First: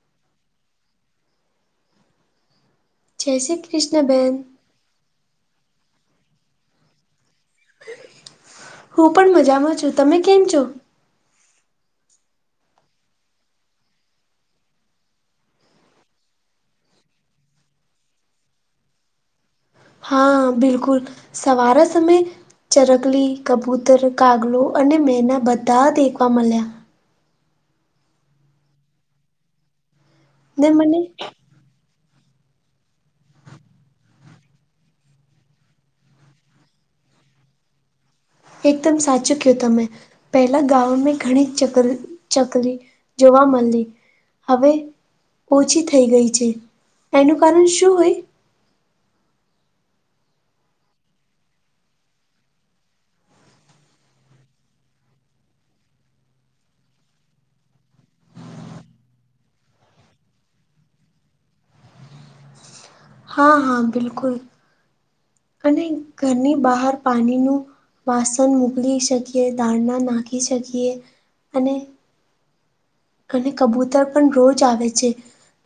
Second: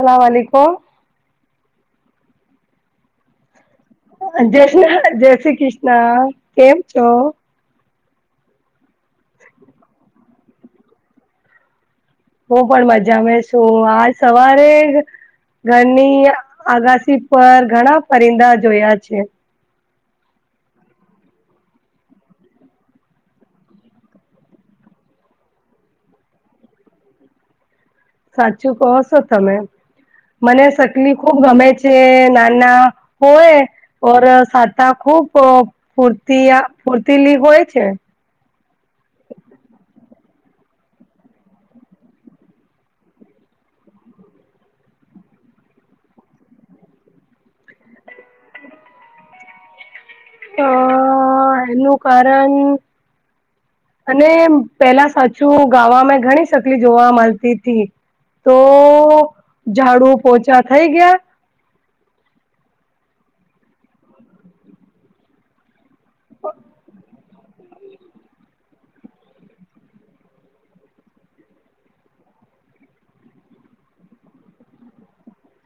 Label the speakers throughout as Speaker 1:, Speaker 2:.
Speaker 1: અલાલેકુમ.
Speaker 2: જય શ્રી કૃષ્ણબેન.
Speaker 1: જય શ્રી કૃષ્ણ. કેમ છો?
Speaker 2: હું પણ મજામાં છું. તમે કેમ છો?
Speaker 1: હું પણ મજા મે શું આજ સવારે ઘરની આગાસી પર ઘણા પરિંદા જોયા છે.
Speaker 2: હા બિલકુલ સવારા સમય ચરકલી, કબૂતર, કાગલો અને મેના બધા દેખવા મળ્યા.
Speaker 1: સાચું કહો છો તમે મને શકલી ખુબ ગમે છે. નાના હોય ઓર સાતા ખુબ ફૂતી ફૂર્તીલી હોય છે.
Speaker 2: એકદમ સાચું કીધું તમે. પહેલા ગામને ઘણી ચક ચકલી જોવા મળી હવે ઓછી થઈ ગઈ છે. એનું કારણ શું હોય?
Speaker 1: અ એનું કારણ અને પેલા સાચું ગાવામાં ઘણી સકલી જોવા મળતી હતીથી. તો ઝાડુ પોચા થઈ ગયા
Speaker 2: હા હા બિલકુલ અને ઘરની બહાર પાણીનું વાસણ મોકલી શકીએ, દાળના નાખી શકીએ અને અને કબૂતર પણ રોજ આવે છે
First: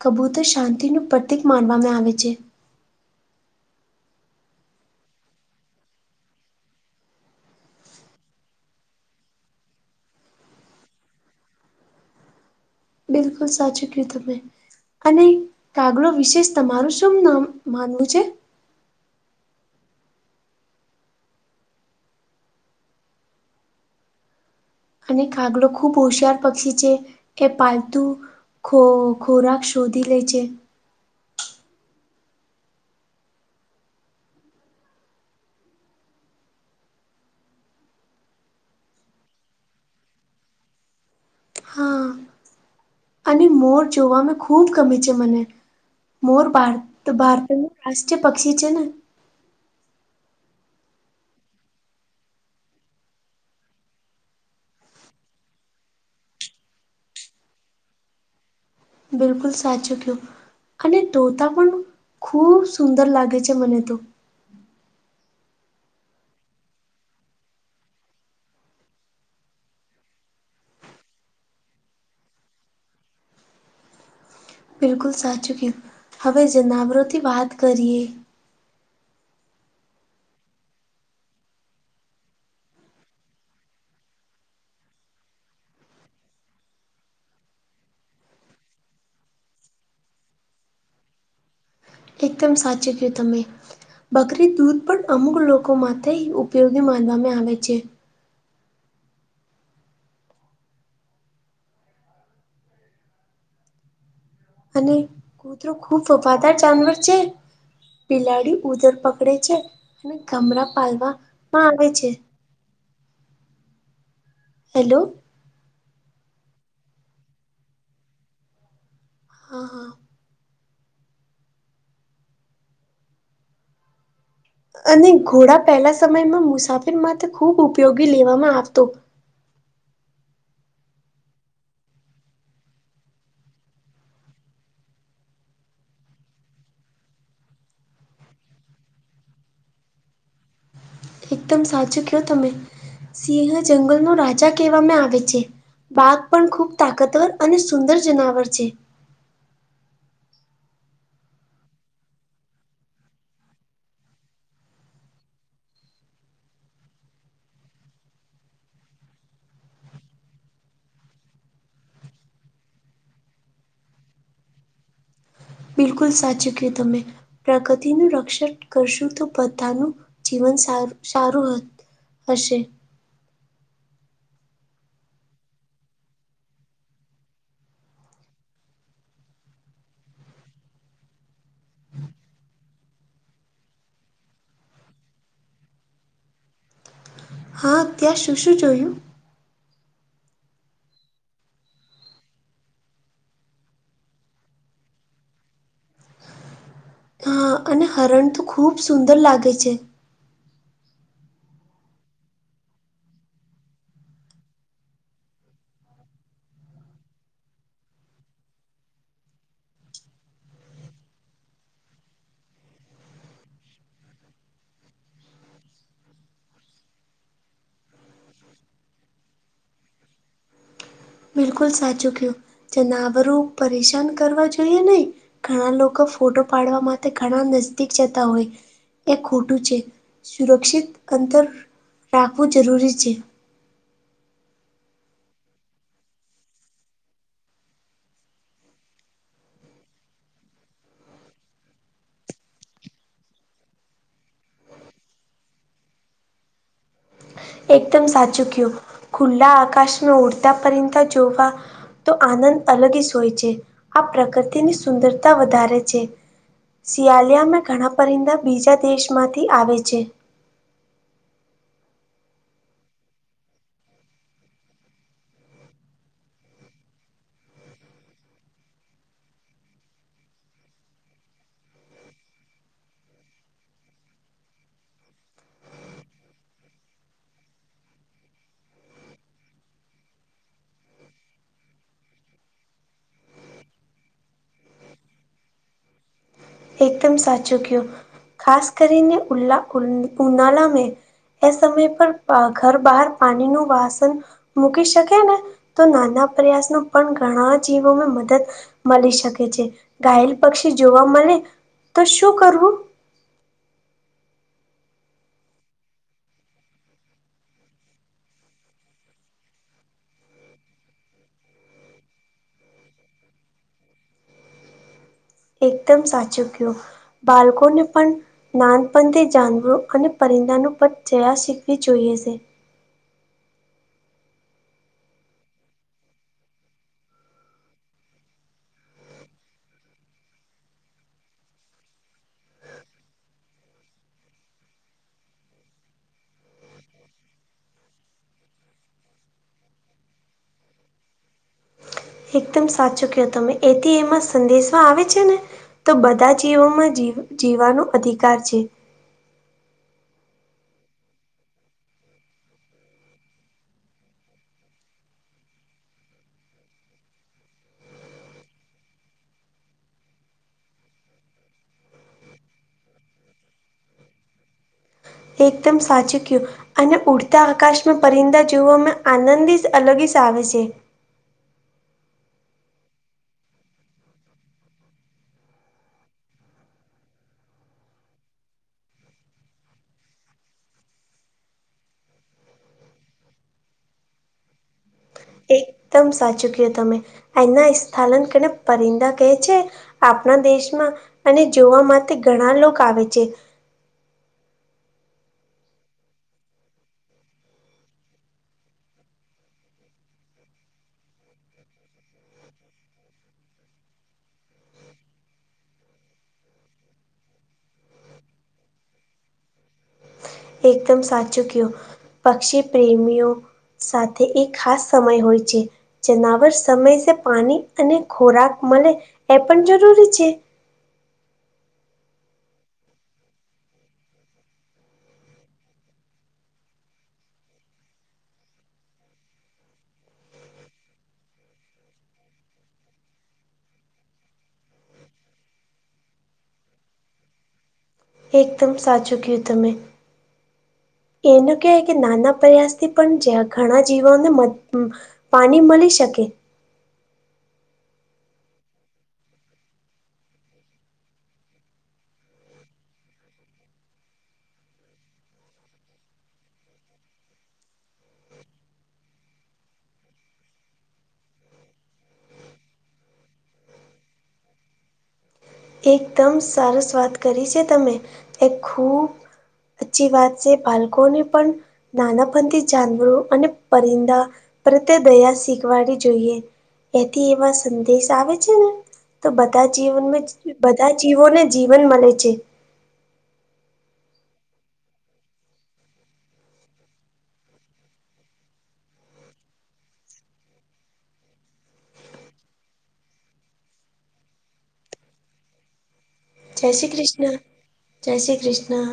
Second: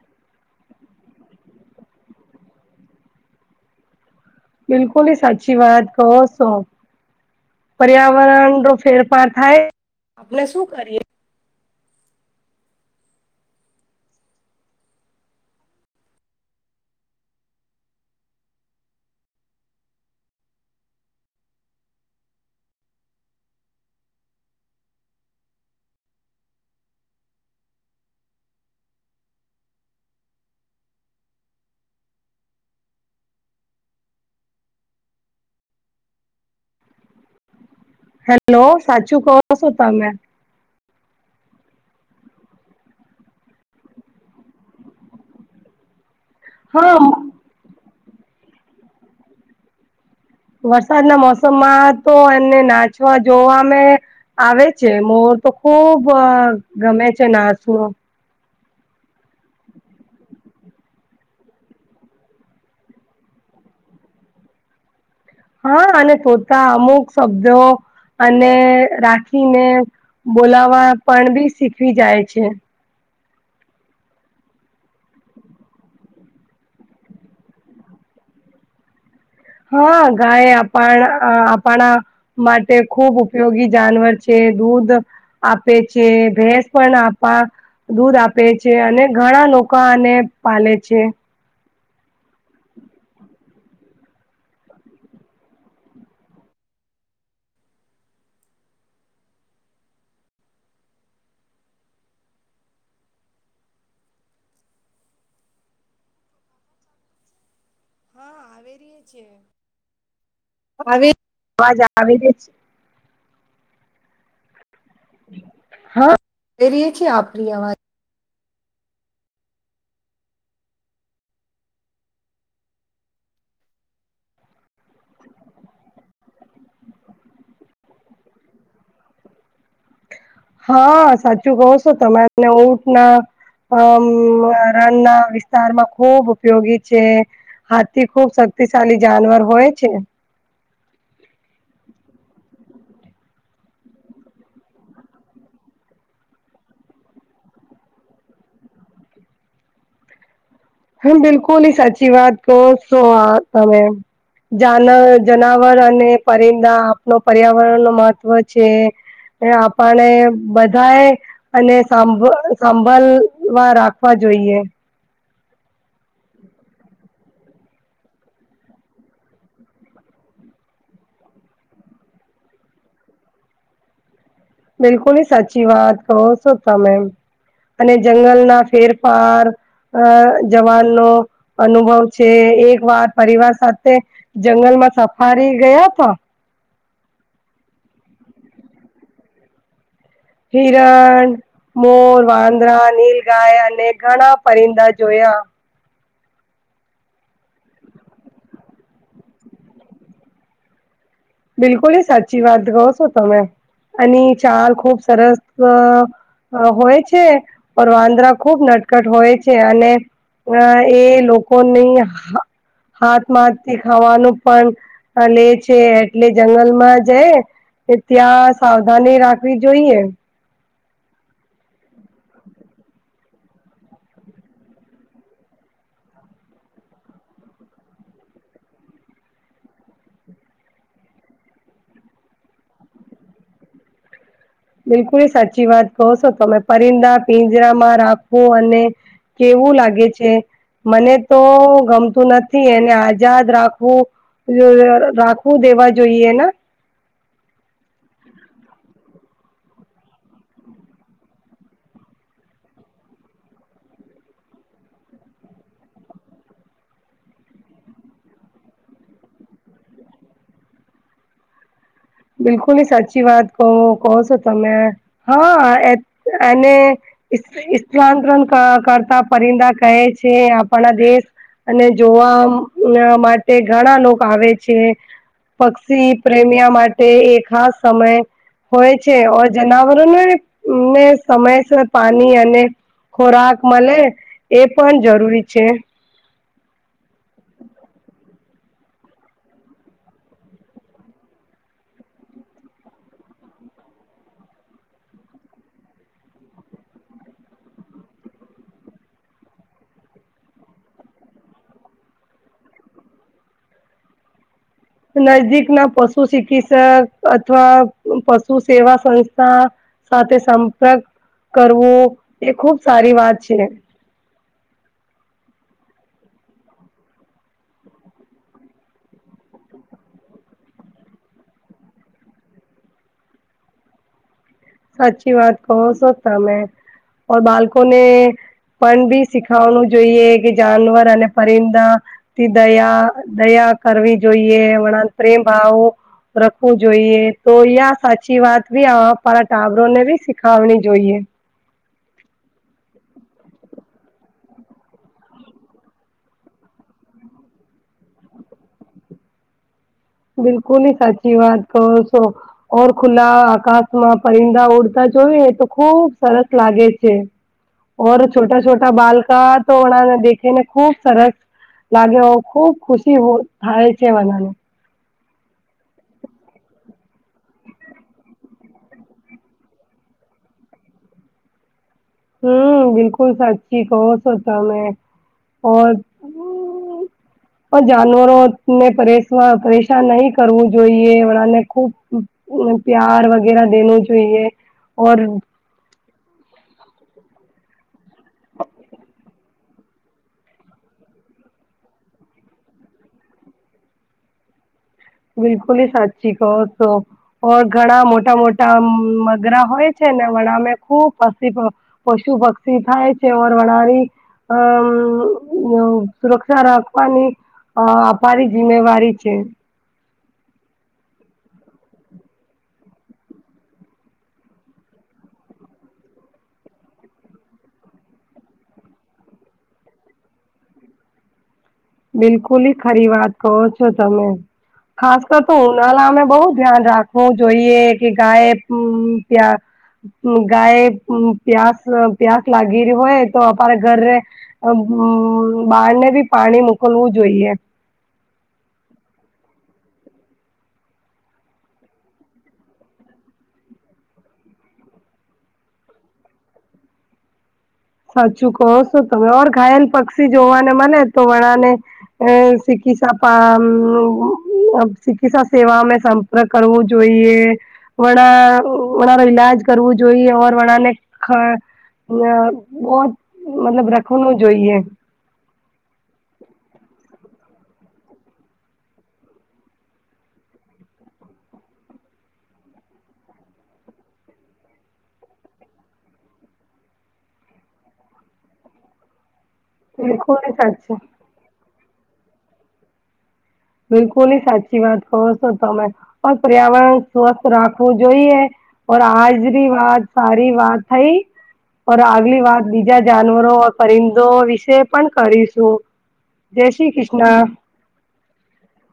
Speaker 2: કબૂતર શાંતિનું પ્રતિક માનવામાં આવે છે.
Speaker 1: બિલકુલ હ સાચી વાત કહો છો. પર્યાવરણ નો ફેરફાર થાય આપને શું કરીએ.
Speaker 2: બિલકુલ સાચું ક તમે. અને કાગલો વિશેષ તમારું શું નામ માનવું છે? અને કાગડો ખૂબ હોશિયાર પક્ષી છે એ પાલતુ ખો ખોરાક શોધી લે છે.
Speaker 1: હેલો સાચું કહો છો તમે.
Speaker 2: હા. અને મોર જોવાવામાં ખૂબ ગમે છે મને મોર ભાર
Speaker 1: હા
Speaker 2: ભારતમાં રાષ્ટ્રીય પક્ષી છે ન.
Speaker 1: વરસાદના મોસમમાં તો એમને નાચવા જોવામે આવે છે મોર તો ખુબ ગમે છે નાનું
Speaker 2: બિલકુલ સાચુંક્યો. અને તોતા પણ ખૂબ સુંદર લાગે છે મને તો.
Speaker 1: હા અને તોતા અમુક શબ્દો અને રાખીને બોલાવા પણ બી શીખવી જાય છે.
Speaker 2: બિલકુલ સાચું કીધું હવે જનાવરોથી વાત કરીએ.
Speaker 1: હા ગાય આપણ આપણા માટે ખૂબ ઉપયોગી જાનવર છે દૂધ આપે છે ભેસ પણ આપા દૂધ આપે છે અને ઘણા લોકો આને પાલે છે.
Speaker 2: એકદમ સાચું કીધું તમે. બકરી દૂધ પણ અમુક લોકો માટે ઉપયોગી માનવામાં આવે છે. અને કૂતરો ખુબ વફાદાર જાનવર છે બિલાડી
Speaker 1: હા આવે
Speaker 2: ઉધર
Speaker 1: રહીએ
Speaker 2: પકડે છે અને ગામરા પાલવાવામાં આવે છે હેલો [inaudible]
Speaker 1: હા રએ છીએ આપરી અ
Speaker 2: હા હા અને ઘોડા પહેલા સમયમાં મુસાફિર માટે ખૂબ ઉપયોગી લેવામાં આવતો
Speaker 1: હા સાચું કહો છો તમાને ઉઊટ ના અ રનના વિસ્તારમાં ખૂબ ઉપયોગી છે હાથી ખુબ શક્તિશાળલી જાનવર હોય છે
Speaker 2: એકદમ સાચું કયો તમે સિંહ જંગલ ન રાજા કહેવામાં આવે છે બાગ પણ ખૂબ તાકતવર અને સુંદર જનાવર છે
Speaker 1: હમ બિલકુલ એ સાચી વાત કો સો તમે જાન જનાવર અને પરિંદા આપનો પર્યાવરણ ન મહત્વ છે એ આપણે બધા એ અને સાંભ સાંભળવા રાખવા જોઈએ
Speaker 2: બિલકુલ સાચું કય તમે પ્રગતિનું રક્ષણ કરશું તો બધાનું જીવન સારું સારું હત હશે [inaudible]
Speaker 1: બિલકુલ સાચી વાત કહો છો તમે અને જંગલના ફેરફાર અ જવાનનો અનુભવ છે એક વાર પરિવાર સાથે જંગલમાં સફારી ગયા હતા
Speaker 2: હા ત્યાં શું શું જોયું
Speaker 1: હિરણ મોર વાંદરા નીલ ગાય અને ઘણા પરિંદા જોયા
Speaker 2: હા અને હરણ તો ખૂબ સુંદર લાગે છે.
Speaker 1: બિલકુલ સાચી વાત કહો છો તમે અને ચાર ખૂબ સરસ હોય છે પર વાંદરા ખુબ નટકટ હોય છે અને અ એ લોકોની હાથમાંથ થી ખાવાનું પણ લે છે એટલે જંગલમાં જાય ત્યાં સાવધાની રાખવી જોઈએ.
Speaker 2: બિલકુલ સાચું કહું જે નાવરું પરેશાન કરવા જોઈએ નહીં. ઘણા લોકો ફોટો પાડવા માટે ઘણા નજદીક જતા હોય. એ ખોટું છે સુરક્ષિત અંતર રાખવું જરૂરી છે.
Speaker 1: બિલકુલ એ સાચી વાત કહો છો તમે પરિંદા પિંજરામાં રાખું અને કેવું લાગે છે મને તો ગમતું નથી એને આઝાદ રાખવું રાખવું દેવા જોઈએ ને
Speaker 2: એકદમ સાચું કય્યું ખુલ્લા આકાશમાં ઉડતા પરિતા જોવા તો આનંદ અલગ સ હોય છે આ પ્રકૃતિની સુંદરતા વધારે છે. શિયાલિયામાં ઘણા પરિંદા બીજા દેશમાંથી આવે છે.
Speaker 1: બિલકુલ ની સાચી વાત કો કહો છો તમે હા અનેને સ્થાંતરણ કરતા પરિંદા કહે છે આપણા દેશ અને જોવા માટે ઘણા લોકો આવે છે પક્ષી પ્રેમિયા માટે એક ખાસ સમય હોય છે જનાવરોનેને સમયસર પાણી અને ખોરાક મળે એ પણ જરૂરી છે.
Speaker 2: એકદમ સાચું કયું ખાસ કરીને ઉલ્લા ઉનાલા મે એ સમય પર ઘર બહાર પાણી નું વાસન મૂકી શકે ને તો નાના પ્રયાસનો પણ ઘણા જીવોમાં મદદ મળી શકે છે ઘાયલ પક્ષી જોવા મળે તો શું કરવું
Speaker 1: નજદીક ના પશુ ચિકિત્સક અથવા પશુ સેવા સંસ્થા સાથે સંપર્ક કરવો એ ખુબ સારી વાત છે.
Speaker 2: એકદમ સાચું ગયું બાળકોને પણ નાનપણથી જાનવરો અને પરિંદાનું પણ જયા શીખવી જોઈએ છે.
Speaker 1: સાચી વાત કહો સોચતા મે બળકોને પણ બી શીખવાનું જોઈએ કે જાનવર અને પરિંદા થી દયા દયા કરવી જોઈએ વણા પ્રેમ ભાવ રખવું જોઈએ તો સાચી વાતી પ ચાવરો ને બી શીખાવણી જોઈએ.
Speaker 2: એકદમ સાચું કહો તમે એથી એમાં સંદેશમાં આવે છે ને તો બધા જીવોમાં જી જીવવાનો અધિકાર છે.
Speaker 1: બિલકુલ સાચી વાત કહો છો ઓર ખુલ્લા આકાશમાં પરિંદા ઉડતા જોઈએ તો ખુબ સરસ લાગે છે. ઓઔ છોટા છોટા બાલકા તો વડા દેખે ને ખૂબ સરસ લાગે ખુબ ખુશી થાય છે બધાને
Speaker 2: એકદમ સાચું કયું અને ઉડતા આકાશમાં પરિંદા જોવામાં આનંદ અલગ આવે છે.
Speaker 1: હમ બિલકુલ સાચચી કહ સોતા મે
Speaker 2: [inaudible]
Speaker 1: પણ જાનવરોને પરેશ પરેશાન નહી કરવું જોઈએ વળને ખુબ પ્યાર વગેરા દેને જોઈએ
Speaker 2: એકદમ સાચું ક તમે એના સ્થાનન કેને પરિંદા કહે છે. આપણા દેશમાં અને જોવા માટે ઘણા લોકો આવે છે.
Speaker 1: બિલકુલ હ સાચી કહો છો ઓ ઘણા મોટા મોટા મગરા હોય છે ને વણામે ખુબ ફસી પશુ પક્ષી થાય છે ઓર વળરી અ સુરક્ષા રાખવાની અ અરી જિ્મેવારી છે
Speaker 2: એકદમ સાચું કયો પક્ષી પ્રેમીઓ સાથે એ ખાસ સમય હોય છે જનાવર સમયસે પાણી અને ખોરાક મળે એ પણ જરૂરી છે
Speaker 1: બિલકુલ ખરી વાત કહો છો તમે ખાસ કર તો ઉનાળા અમે બહુ ધ્યાન રાખવું જોઈએ કે ગાય્યા ગાય પ્યાસ પ્યાસ લાગી રહ હોય તો અ ઘર બહારને બી પાણી મોકલવું જોઈએ
Speaker 2: એકદમ સાચું કયું તમે એનું કહેવાય કે નાના પ્રયાસથી પણ ઘણા જીવાને મ પાણી મળી શકે
Speaker 1: સાચું કહો છો તમે ઓર ઘાયલ પક્ષી જોવાને મને તો વણાને અ ચિકિત્સા પા ચિકિત્સા સેવા અમે કરવું જોઈએ વણા વણા ન ઈલાજ કરવું જોઈએ ઓર વણા ને બહ જ મતલબ રખવાનું જોઈએ
Speaker 2: એકદમ સારો સ્વાદ કરી છે તમે એ ખૂબ અચ્છી વાત છે બાળકોને પણ નાનાપથી જાનવરો અને પરિંદા પ્રત્યે દયા શીખવાવી જોઈએ એથી એવા સંદેશ આવે છે ને તો બધા જીવનમાં
Speaker 1: બિલકુલ
Speaker 2: બધા
Speaker 1: સાચી
Speaker 2: જીવોને જીવન મળે છે
Speaker 1: બિલકુલ ની સાચી વાત કહો છો તમે પણ પર્યાવરણ સ્વસ્થ રાખવું જોઈએ ઓ આજની વાત સારી વાત થઈ આગલી વાત બીજા જાનવરો પરિંદો વિશે પણ કરીશું
Speaker 2: જય શ્રી કૃષ્ણ જય શ્રી કૃષ્ણ